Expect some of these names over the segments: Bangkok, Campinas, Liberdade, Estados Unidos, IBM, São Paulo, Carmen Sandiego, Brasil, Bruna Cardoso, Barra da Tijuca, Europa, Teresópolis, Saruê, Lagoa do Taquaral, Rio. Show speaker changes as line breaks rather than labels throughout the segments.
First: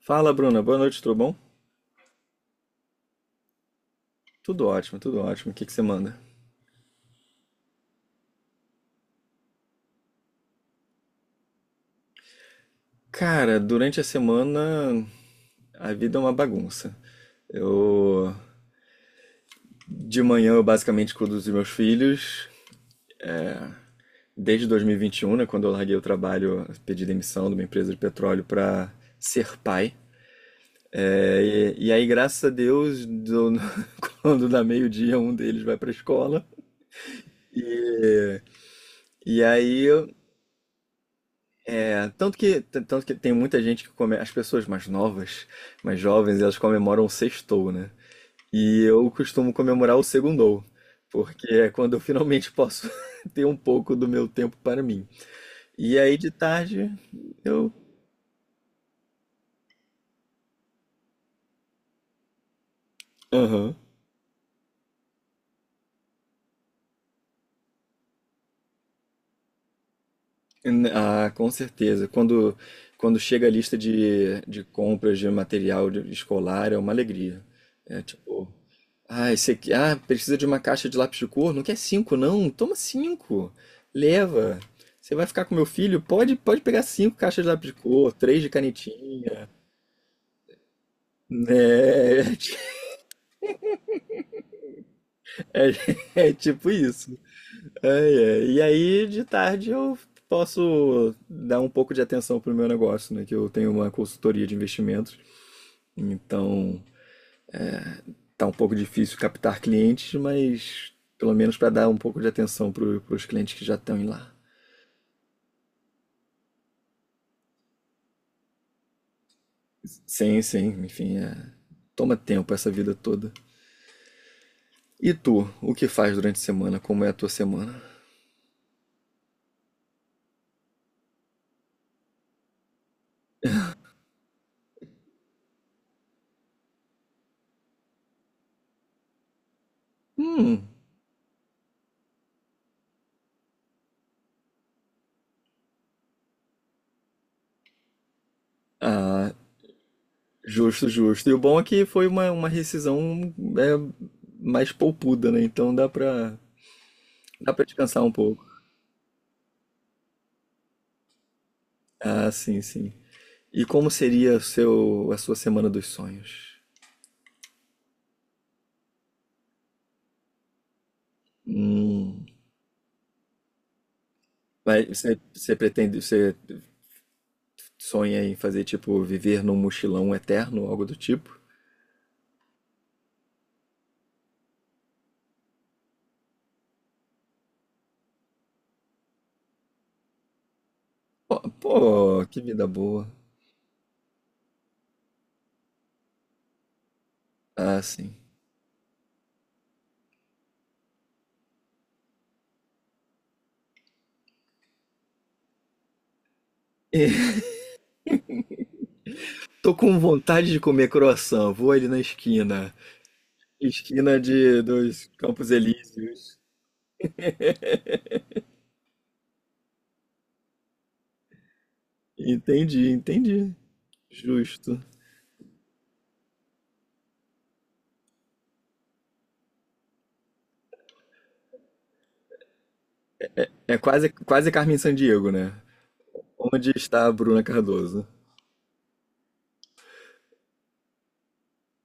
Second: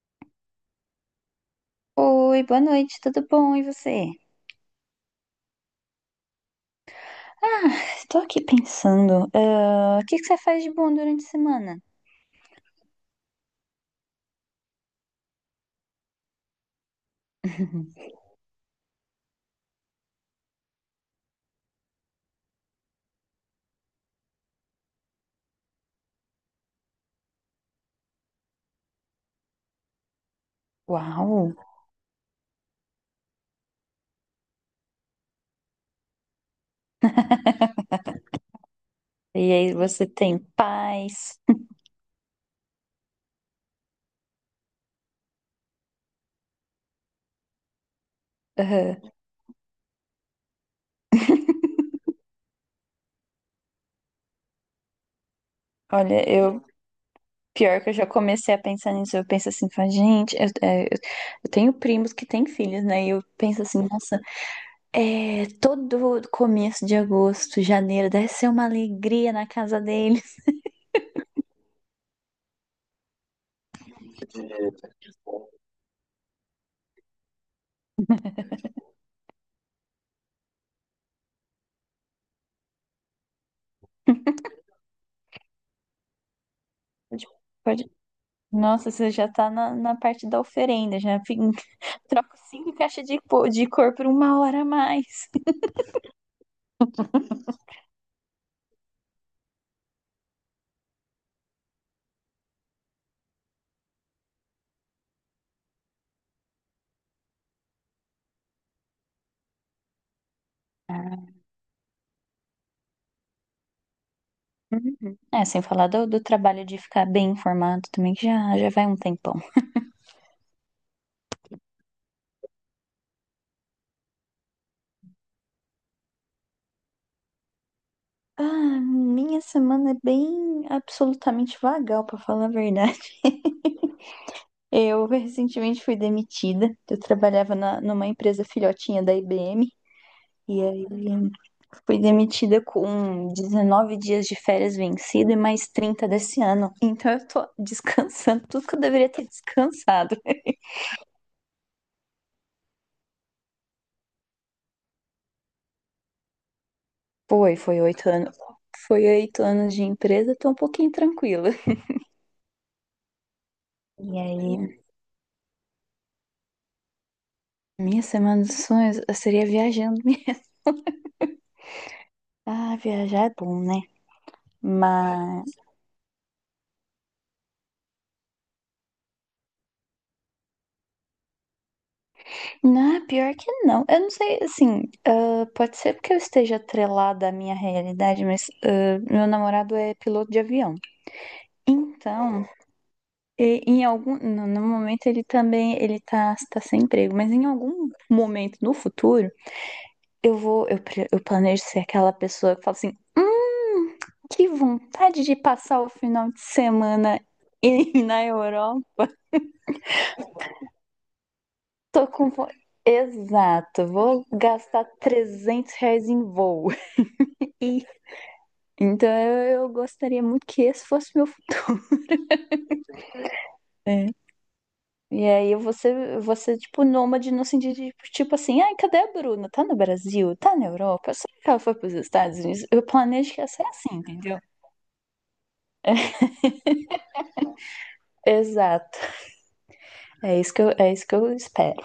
Fala, Bruna. Boa noite, tudo bom?
Oi, boa noite, tudo bom? E você?
Tudo ótimo, tudo ótimo. O que que você manda?
Ah, estou aqui pensando, o que que você faz de bom durante a semana?
Cara, durante a semana a vida é uma bagunça. Eu De manhã eu basicamente cuido dos meus filhos desde dois mil e vinte e um, né, quando eu larguei o trabalho, pedi demissão de uma empresa de petróleo para ser pai. É,
Uau!
e aí, graças a Deus, quando dá meio-dia, um deles vai para a escola. E, e
E aí,
aí.
você tem paz?
É, tanto que tem muita gente que come, as pessoas mais novas, mais jovens, elas comemoram o sextou, né? E
Aham.
eu costumo comemorar o segundou, porque é quando eu finalmente posso ter um pouco do meu tempo para mim. E aí
Olha,
de
eu,
tarde eu,
pior que eu já comecei a pensar nisso, eu penso assim, falo, gente, eu tenho primos que têm filhos, né? E eu penso
aham.
assim, nossa, é, todo começo de agosto, janeiro, deve ser uma alegria na casa deles.
Com certeza. Quando chega a lista de compras de material escolar é uma alegria. É tipo ah, esse aqui. Ah, precisa de uma caixa de lápis de cor? Não quer cinco, não? Toma cinco. Leva. Você vai ficar com meu filho? Pode pegar cinco
Pode-
caixas de lápis de
pode-
cor, três de
Nossa, você já
canetinha.
tá na parte da oferenda, já fica troco
É,
cinco caixas de cor por uma hora a mais.
é tipo isso. Ai, ai. E aí, de tarde, eu posso dar um pouco de atenção pro meu negócio, né? Que eu tenho uma consultoria de investimentos. Então, tá um pouco difícil captar clientes, mas
Ah.
pelo menos para dar um pouco de atenção para os clientes que já estão em lá.
Uhum. É, sem falar do trabalho de ficar bem informado também, que já vai um tempão.
Sim, sim, enfim, é... toma tempo essa vida toda. E tu, o que faz durante a semana? Como é a tua semana?
Ah, minha semana é bem absolutamente vagal, pra falar a verdade. Eu recentemente fui demitida. Eu trabalhava numa empresa filhotinha da IBM. E
Hum.
aí fui demitida com 19 dias de férias vencida e mais 30 desse ano. Então eu tô descansando tudo que eu deveria ter
ah,
descansado.
Justo, justo. E o bom é que foi uma rescisão é, mais poupuda, né? Então dá pra, dá
Foi,
pra
foi
descansar
8
um
anos.
pouco.
Foi oito anos de empresa, tô um pouquinho tranquila.
Ah, sim, sim. E como
E
seria o
aí,
seu, a sua semana dos sonhos?
minha semana dos sonhos eu seria viajando.
Hum.
Ah, viajar é bom, né?
Mas você,
Mas.
você pretende, você sonha em fazer, tipo, viver num mochilão eterno, algo do tipo?
Não, pior que não. Eu não sei, assim. Ah, pode ser porque eu esteja atrelada à minha realidade, mas ah, meu namorado é piloto de avião.
Pô, que
Então,
vida boa.
e- em algum. No, no momento ele também. Ele tá sem emprego, mas em
Ah,
algum
sim.
momento no futuro, eu vou. Eu planejo ser aquela pessoa que fala assim. Hum. Que vontade de passar o final de semana na Europa.
Tô com vontade de comer croissant. Vou ali na
Tô com. vo-
esquina.
Exato,
Esquina
vou
de
gastar
dos Campos
R$ 300 em
Elíseos.
voo. E- então eu gostaria muito que esse fosse meu futuro.
Entendi, entendi.
Né?
Justo.
E aí vou ser, tipo, nômade no sentido de, tipo assim, ai, cadê a Bruna? Tá no Brasil? Tá na Europa? Será que ela foi pros Estados Unidos? Eu planejo que ia ser
É
assim,
quase,
entendeu?
quase Carmen Sandiego, né? Onde está a Bruna Cardoso?
Exato. É isso que é isso que eu espero.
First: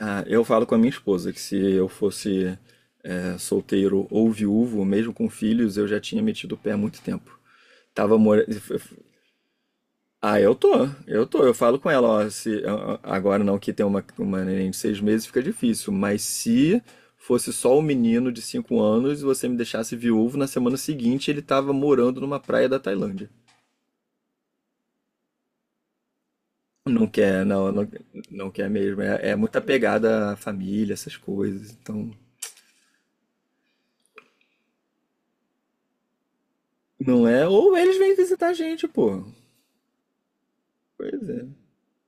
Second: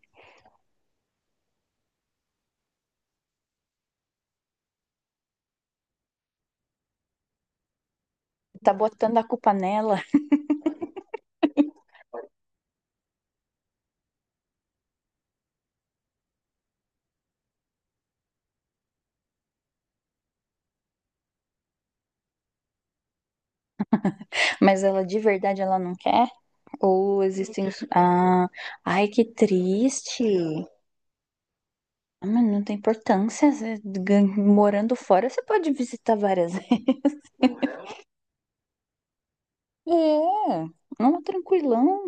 Ah, eu falo com a minha esposa que se eu fosse é, solteiro ou viúvo, mesmo com filhos, eu já tinha metido o pé há muito tempo. Tava mora...
Tá botando a culpa nela.
Ah, eu tô. Eu falo com ela, ó, se a- a- agora não que tem uma neném de 6 meses fica difícil, mas se fosse só o menino de 5 anos e você me deixasse viúvo, na semana seguinte ele tava morando numa praia da Tailândia.
Mas ela de verdade ela não quer?
Não
Ou
quer,
existem.
não,
Os-
não,
ah,
não quer mesmo.
ai, que
É, é muito
triste.
apegada à família, essas coisas. Então,
Ah, mas não tem importância. Morando fora, você pode visitar várias.
não é. Ou eles vêm visitar a gente, pô.
É,
Pois
não,
é.
tranquilão.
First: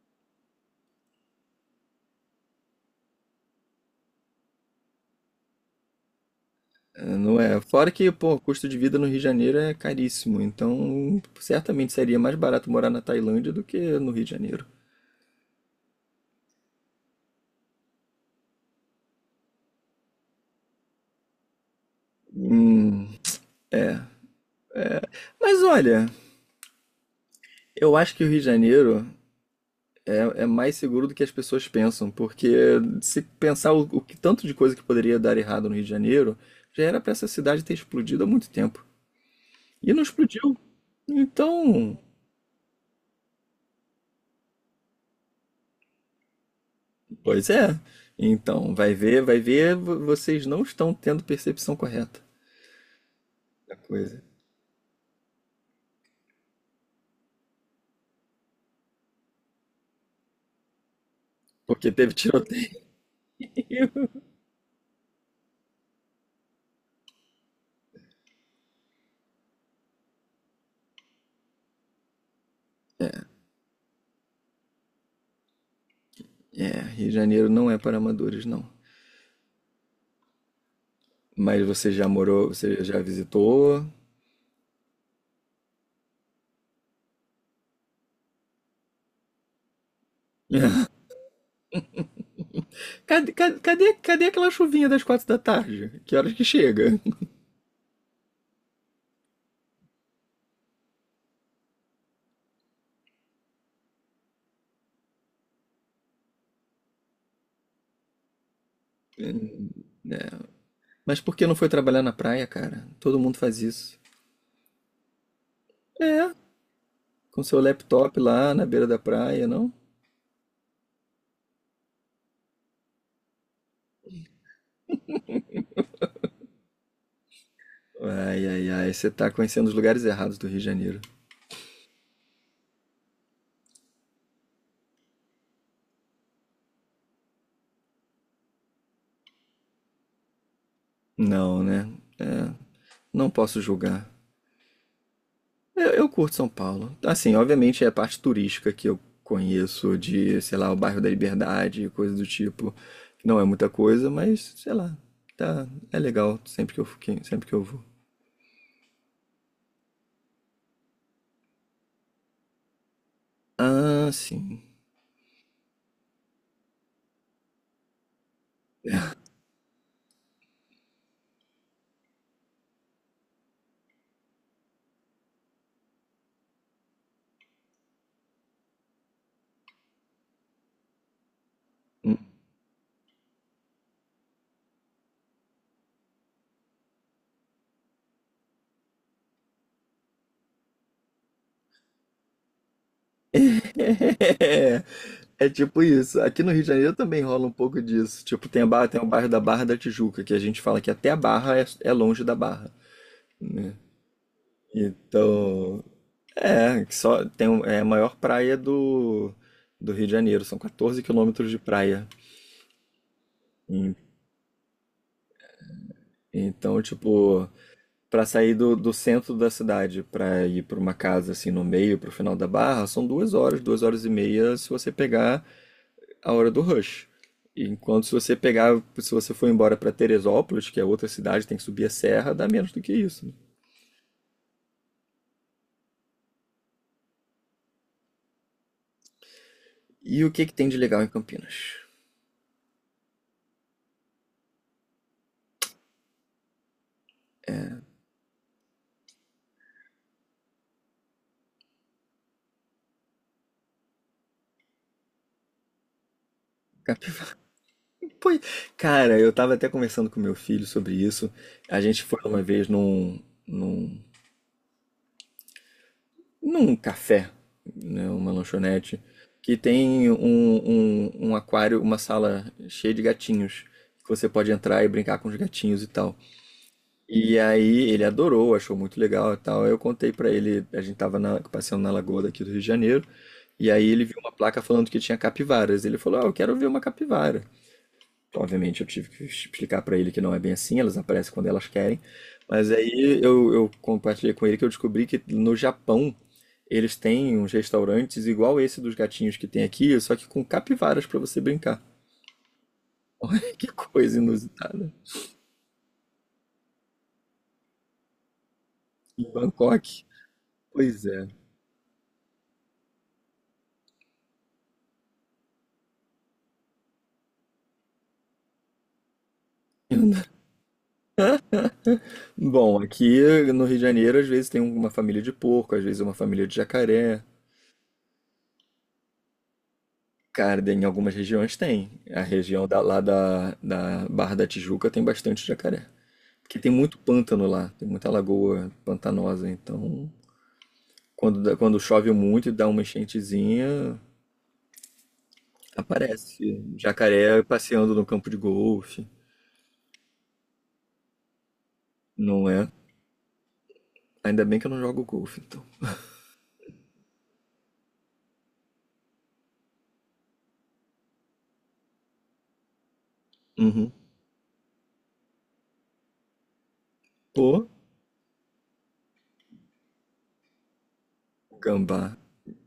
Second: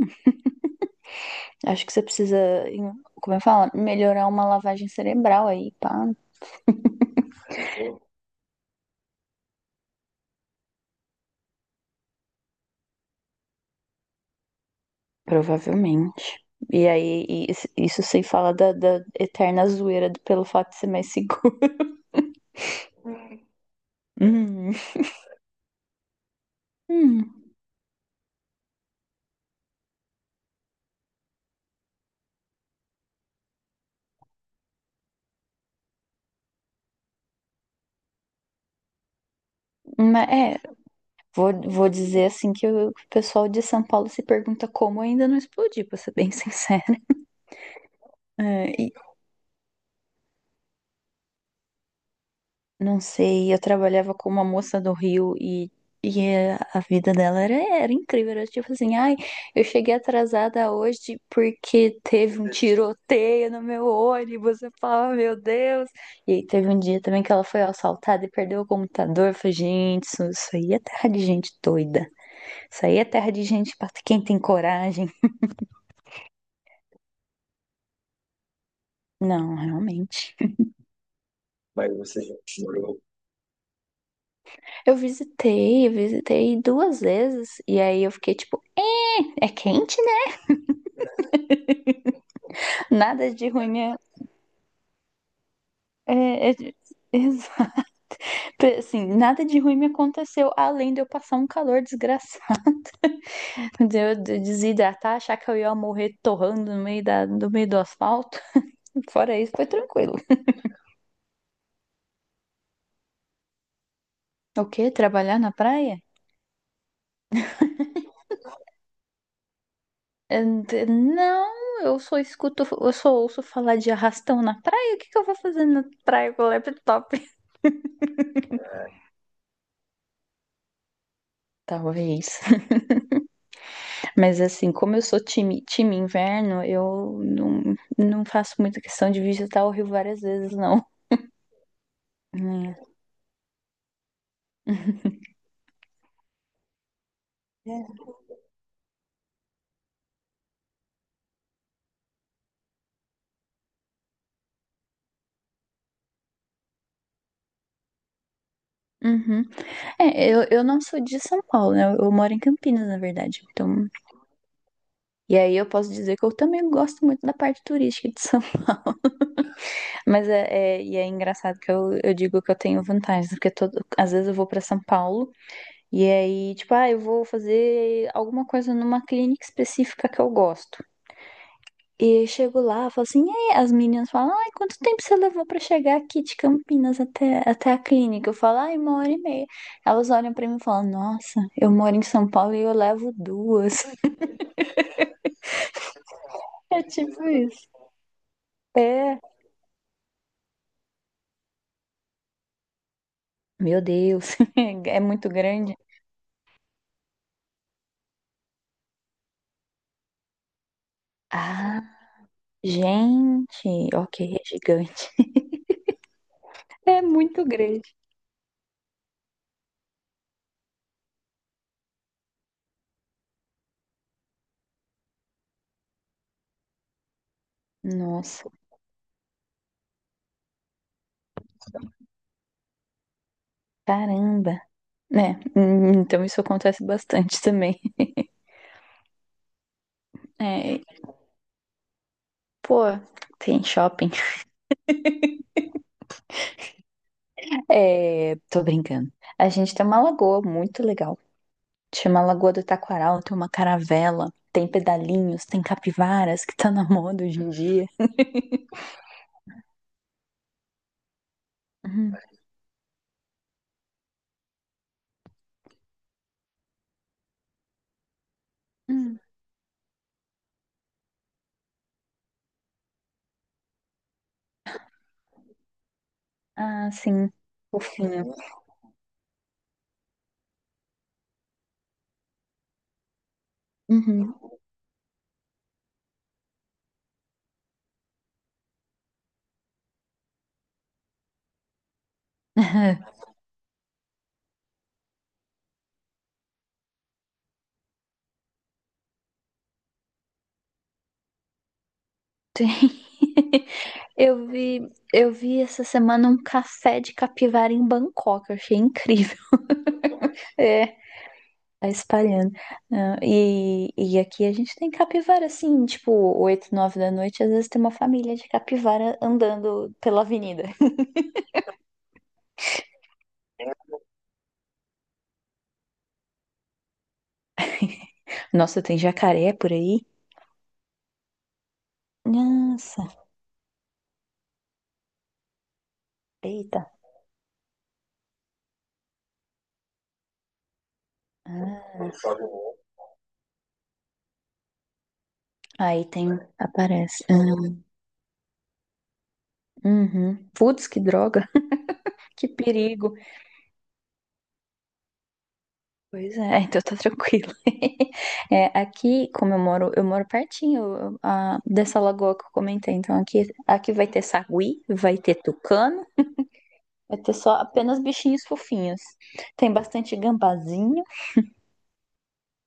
Acho que você precisa, como eu falo, melhorar uma lavagem cerebral aí, pá.
É, não é. Fora que, pô, o custo de vida no Rio de Janeiro é caríssimo. Então, certamente seria mais barato morar na Tailândia do que no Rio de Janeiro.
Provavelmente. E aí, e isso sem falar da eterna zoeira do- pelo fato de ser mais seguro.
Hum, é.
Hum.
Mas olha,
Hum.
eu acho que o Rio de Janeiro é mais seguro do que as pessoas pensam, porque se pensar o que tanto de coisa que poderia dar errado no Rio de Janeiro, já era pra essa cidade ter explodido há muito tempo. E não
Mas,
explodiu.
é, vou
Então,
dizer assim que o pessoal de São Paulo se pergunta como ainda não explodiu, pra ser bem sincera.
pois é.
É,
Então,
e
vai ver, vocês não estão tendo percepção correta
não sei, eu
da
trabalhava
coisa.
com uma moça do Rio e é, a vida dela era, era incrível. Era tipo assim, ai, eu cheguei atrasada hoje
Porque
porque
teve
teve um
tiroteio.
tiroteio no meu ônibus. Eu falava, meu Deus. E aí teve um dia também que ela foi assaltada e perdeu o computador. Eu falei, gente, isso aí é terra de gente doida. Isso aí é
É,
terra de gente pra quem tem coragem.
é, Rio de Janeiro não é para amadores, não.
Não, realmente.
Mas você
Mas
já
você já
morou, você já
morou.
visitou?
Eu visitei duas vezes, e aí eu fiquei tipo, é, é quente, né? Nada
Cadê,
de ruim
cadê,
me.
cadê, aquela chuvinha das 4 da tarde? Que horas que
É, é-
chega?
exato. Assim, nada de ruim me aconteceu, além de eu passar um calor desgraçado, de eu desidratar, achar que eu ia morrer torrando no meio, da, no meio do asfalto. Fora isso, foi tranquilo.
É, mas por que não foi trabalhar na praia, cara? Todo mundo faz isso.
O quê? Trabalhar na praia?
É, com seu laptop lá na beira da praia, não?
É, não, eu só escuto, eu só ouço falar de arrastão na praia. O que que eu vou fazer na praia com o laptop?
Ai, ai, ai, você tá conhecendo os lugares errados do Rio de Janeiro.
Talvez. Mas assim, como eu sou time inverno, eu não faço muita questão de visitar o Rio várias vezes, não.
Não, né? É,
Hum.
não posso julgar. Eu curto São Paulo. Assim, obviamente
É.
é a parte turística que eu conheço de, sei lá, o bairro da Liberdade, coisa do tipo. Não é muita coisa, mas, sei lá, tá, é legal sempre que eu vou.
Uhum. É, eu não sou de São Paulo, né? Eu moro em Campinas, na verdade. Então,
Ah, sim.
e aí eu posso dizer que eu também gosto muito da parte turística de São. Mas é, é- e é engraçado que eu digo que eu tenho vantagens, porque todo, às vezes eu vou para São Paulo e aí, tipo, ah, eu vou fazer alguma coisa numa clínica específica que eu gosto. E eu chego lá, falo assim, e aí? As meninas falam, ai, quanto tempo você levou pra chegar aqui de Campinas até a clínica? Eu falo, ai, uma hora e meia. Elas olham pra mim e falam, nossa, eu moro em São Paulo e eu levo duas.
É, é tipo isso. Aqui no Rio de
É
Janeiro também
tipo
rola um
isso.
pouco disso. Tipo, tem a Barra, tem o
É,
bairro da Barra da Tijuca, que a gente fala que até a Barra é longe da Barra, né?
meu Deus, é muito grande.
Então, é, que é a maior praia do Rio de Janeiro, são 14 quilômetros de
Ah,
praia.
gente,
Em-
ok, é gigante.
Então,
É muito
tipo,
grande.
pra sair do centro da cidade pra ir pra uma casa assim no meio, pro final da Barra, são 2 horas, 2 horas e meia, se você pegar a hora do rush. Enquanto se você
Nossa,
pegar, se você for embora para Teresópolis, que é outra cidade, tem que subir a serra, dá menos do que isso, né?
caramba. É, então isso acontece bastante também.
E o que que tem de
É,
legal em Campinas?
pô, tem shopping. É, tô brincando. A gente tem uma lagoa muito legal. Chama Lagoa do Taquaral, tem uma caravela, tem pedalinhos, tem capivaras que tá na
Campi-
moda hoje em dia.
Pô, cara, eu tava até conversando com meu filho sobre isso. A gente
Uhum.
foi uma vez num café, né, uma lanchonete,
Uhum.
que tem um aquário, uma sala cheia de gatinhos, que você pode entrar e brincar com os gatinhos e tal.
Ah, sim.
E aí ele
Fofinho.
adorou, achou muito legal e tal. Aí eu contei pra ele, a gente tava passeando na lagoa daqui do Rio de Janeiro, e aí ele viu uma
Uhum.
placa falando que tinha capivaras. Ele falou: "Ah, eu quero ver uma capivara". Obviamente eu tive que explicar pra ele que não é bem assim, elas aparecem quando elas querem. Mas aí eu compartilhei com ele que eu descobri que no Japão eles têm uns restaurantes igual esse dos gatinhos que tem aqui, só que com capivaras pra você brincar.
Tem.
Olha que coisa inusitada.
Eu vi essa semana um café de capivara em Bangkok, eu achei
Em
incrível.
Bangkok.
É.
Pois é.
Tá espalhando. Ah, e aqui a gente tem capivara, assim, tipo, 8 9 da noite, às vezes tem uma família de capivara andando pela avenida.
Bom, aqui no Rio de Janeiro, às vezes tem uma família de porco, às vezes uma família de jacaré.
Nossa, tem jacaré por aí?
Cara, em algumas regiões tem. A região lá
Nossa,
da Barra da Tijuca tem bastante jacaré. Porque tem
eita.
muito pântano lá, tem muita lagoa pantanosa. Então, quando chove
Ah,
muito e dá uma enchentezinha,
aí tem,
aparece
aparece. Ah,
jacaré passeando no campo de golfe,
uhum. Putz, que droga,
não
que
é?
perigo.
Ainda bem que eu não jogo golfe, então.
Pois é, então tá tranquilo. É, aqui, como eu moro pertinho ah, dessa lagoa que eu comentei, então
Uhum.
aqui vai ter sagui, vai ter tucano. Vai ter só
O
apenas bichinhos fofinhos. Tem bastante gambazinho,
gambá,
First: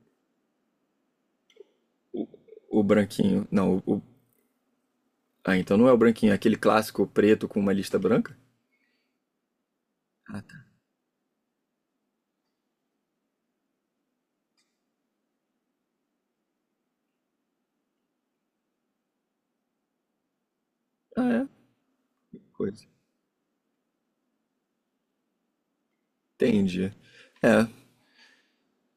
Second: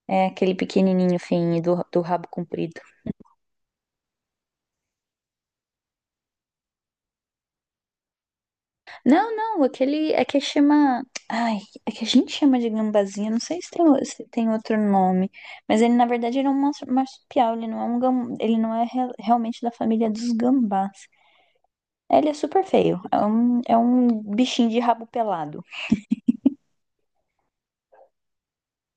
é aquele pequenininho fininho do rabo comprido.
o branquinho. Não, ah, então não é o branquinho, é aquele clássico preto com uma lista branca?
Não, não, aquele é que
Ah, tá.
chama. Ai, é que a gente chama de gambazinho, não sei se tem, se tem outro nome. Mas ele, na verdade, ele é um marsupial, ele não é um gam... ele não é realmente da família dos gambás.
Ah, é?
É, ele é super
Coisa.
feio, é um bichinho de rabo pelado.
Entendi. É,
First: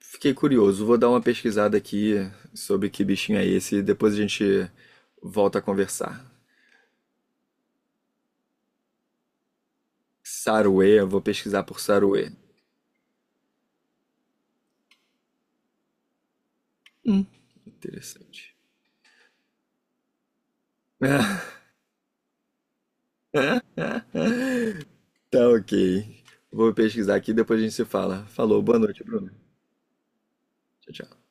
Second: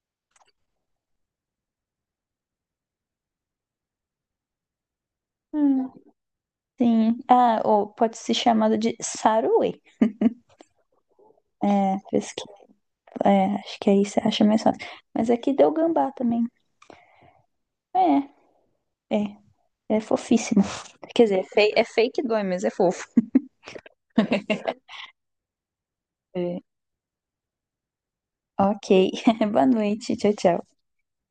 fiquei curioso. Vou dar uma pesquisada aqui sobre que bichinho é esse e depois a gente volta a
Hum,
conversar.
sim. Ah, ou pode ser chamado de saruê.
Saruê, eu vou pesquisar por
É,
Saruê.
é, acho que aí você acha mais fácil. Mas aqui deu gambá também.
Hum.
É,
Interessante.
é. É fofíssimo. Quer dizer, é, é fake dói, mas é fofo.
Tá ok.
É,
Vou pesquisar aqui e depois a gente se fala. Falou, boa
ok.
noite, Bruno.
Boa noite. Tchau, tchau.
Tchau, tchau.